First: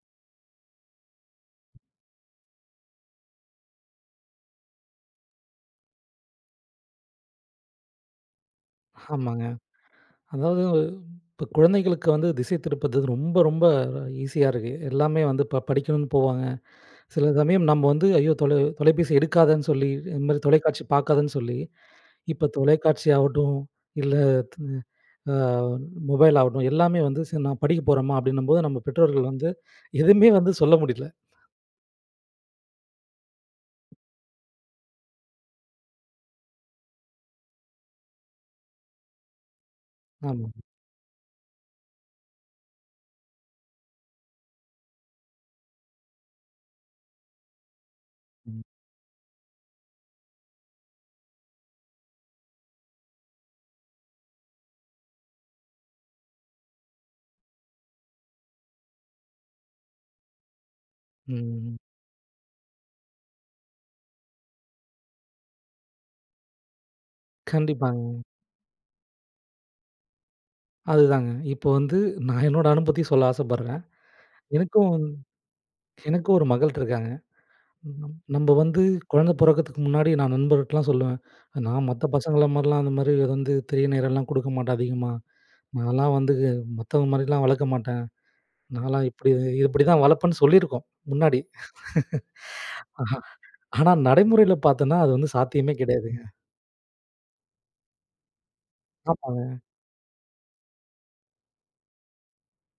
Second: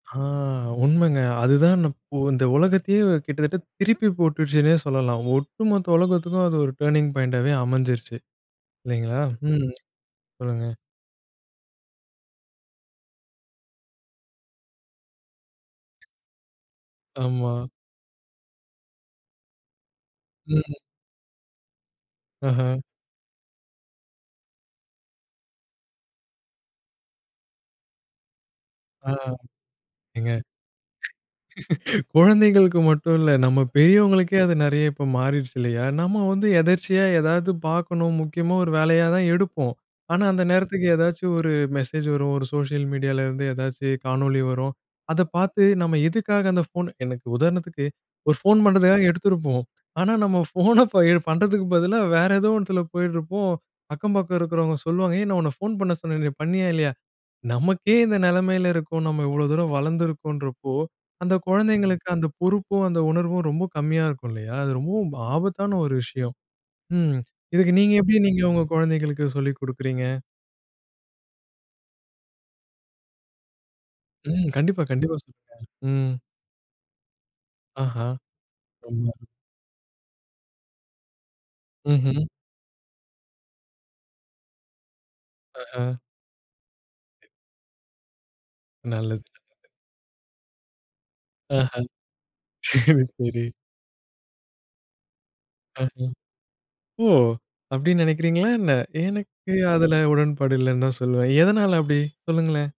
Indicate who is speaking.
Speaker 1: ஆ! உண்மைங்க. அதுதான் இப் இந்த உலகத்தையே கிட்டத்தட்ட திருப்பி போட்டுடுச்சுன்னே சொல்லலாம். ஒட்டுமொத்த உலகத்துக்கும் அது ஒரு டர்னிங் பாயிண்ட்டாவே அமைஞ்சிருச்சு, இல்லைங்களா?
Speaker 2: ஆமாங்க.
Speaker 1: ம்.
Speaker 2: அதாவது
Speaker 1: சொல்லுங்க.
Speaker 2: இப்ப குழந்தைகளுக்கு வந்து திசைதிருப்புறது ரொம்ப, ரொம்ப ஈஸியா இருக்கு. எல்லாமே வந்து ப படிக்கணும்னு போவாங்க. சில
Speaker 1: ஆமா.
Speaker 2: சமயம் நம்ப வந்து, ஐயோ! தொலை தொலைப்பேசி எடுக்காதன்னு சொல்லி, இந்த மாதிரி
Speaker 1: ம்.
Speaker 2: தொலைக்காட்சி பார்க்காதன்னு சொல்லி இப்ப
Speaker 1: அஹ.
Speaker 2: தொலைக்காட்சி ஆகட்டும், இல்லை த அ மொபைல் ஆகட்டும், எல்லாமே வந்து, "சரி நான் படிக்க போறேம்மா" அப்படின்னும்போது நம்ப
Speaker 1: ஆ!
Speaker 2: பெற்றோர்கள் வந்து எதுவுமே
Speaker 1: ஏங்க
Speaker 2: வந்து சொல்ல முடியல.
Speaker 1: குழந்தைங்களுக்கு மட்டும் இல்ல. நம்ம பெரியவங்களுக்கே அது நெறைய இப்ப மாறிருச்சு இல்லையா? நம்ம வந்து எதர்ச்சியா ஏதாவது பார்க்கணும், முக்கியமா ஒரு வேலையா தான் எடுப்போம். ஆனா அந்த
Speaker 2: ஆமாங்க.
Speaker 1: நேரத்துக்கு ஏதாச்சும் ஒரு மெசேஜ் வரும். ஒரு சோஷியல் மீடியாலேருந்து ஏதாச்சும் காணொளி வரும். அத பார்த்து நம்ம எதுக்காக அந்த ஃபோன் எனக்கு உதாரணத்துக்கு ஒரு ஃபோன்
Speaker 2: ம்.
Speaker 1: பண்ணுறதுக்காக எடுத்துருப்போம். ஆனா நம்ம ஃபோன எ பண்ணுறதுக்கு பதிலா, வேற ஏதோ ஒண்ணத்துல போயிட்டுருப்போம். அக்கம் பக்கம் இருக்கிறவங்க சொல்லுவாங்க "ஏய்! நான் உன்னை ஃபோன் பண்ண சொன்னனே. பண்ணியா? இல்லையா?" நமக்கே இந்த நெலைமையில இருக்கோம். நம்ம இவ்வளோ தூரம் வளர்ந்துருக்கோம்ன்றப்போ, அந்த
Speaker 2: ம், ம்.
Speaker 1: குழந்தைங்களுக்கு அந்த பொறுப்பும், அந்த உணர்வும் ரொம்ப கம்மியா இருக்கும் இல்லையா? அது ரொம்பவும் ஆபத்தான ஒரு விஷயம். ம். இதுக்கு நீங்க எப்படி
Speaker 2: கண்டிப்பாங்க.
Speaker 1: நீங்க உங்க குழந்தைகளுக்கு சொல்லிக் குடுக்குறீங்க?
Speaker 2: அதுதாங்க. இப்ப வந்து நான் என்னோட அனுபவத்தை சொல்ல ஆசைப்படுறேன்.
Speaker 1: ம். கண்டிப்பா,
Speaker 2: எனக்கும்
Speaker 1: கண்டிப்பா சொல்லுங்க. ம்.
Speaker 2: எனக்கும் 1 மகள் இருக்காங்க.
Speaker 1: ஆஹா!
Speaker 2: நம் நம்ப வந்து
Speaker 1: [unintelligible]
Speaker 2: குழந்தை பொறக்கத்துக்கு முன்னாடி நான் நண்பர்ட்டலாம் சொல்லுவேன், நான் மத்த
Speaker 1: ம்ஹ்ம்.
Speaker 2: பசங்கள மாதிரிலாம் அந்த மாதிரி வந்து திரை நேரம்லாம் குடுக்க மாட்டேன் அதிகமா.
Speaker 1: அஹ.
Speaker 2: நான்லாம் வந்து மத்தவங்க மாதிரிலாம் வளர்க்க மாட்டேன். நான்லாம்
Speaker 1: நல்லது.
Speaker 2: இப்படி இப்படி தான் வளர்ப்பேன்னு சொல்லியிருக்கோம், முன்னாடி.
Speaker 1: ஆஹ. சரி, சரி.
Speaker 2: ஆனா நடைமுறையில பார்த்தோம்ன்னா அது வந்து சாத்தியமே
Speaker 1: ஆஹ,
Speaker 2: கெடையாதுங்க.
Speaker 1: ஓ! அப்படீன்னு நெனைக்கிறீங்களா என்ன?
Speaker 2: ஆமாங்க.
Speaker 1: எனக்கு அதில உடன்பாடு இல்லைன்னு தான் சொல்லுவேன். எதனால அப்படி? சொல்லுங்களேன்.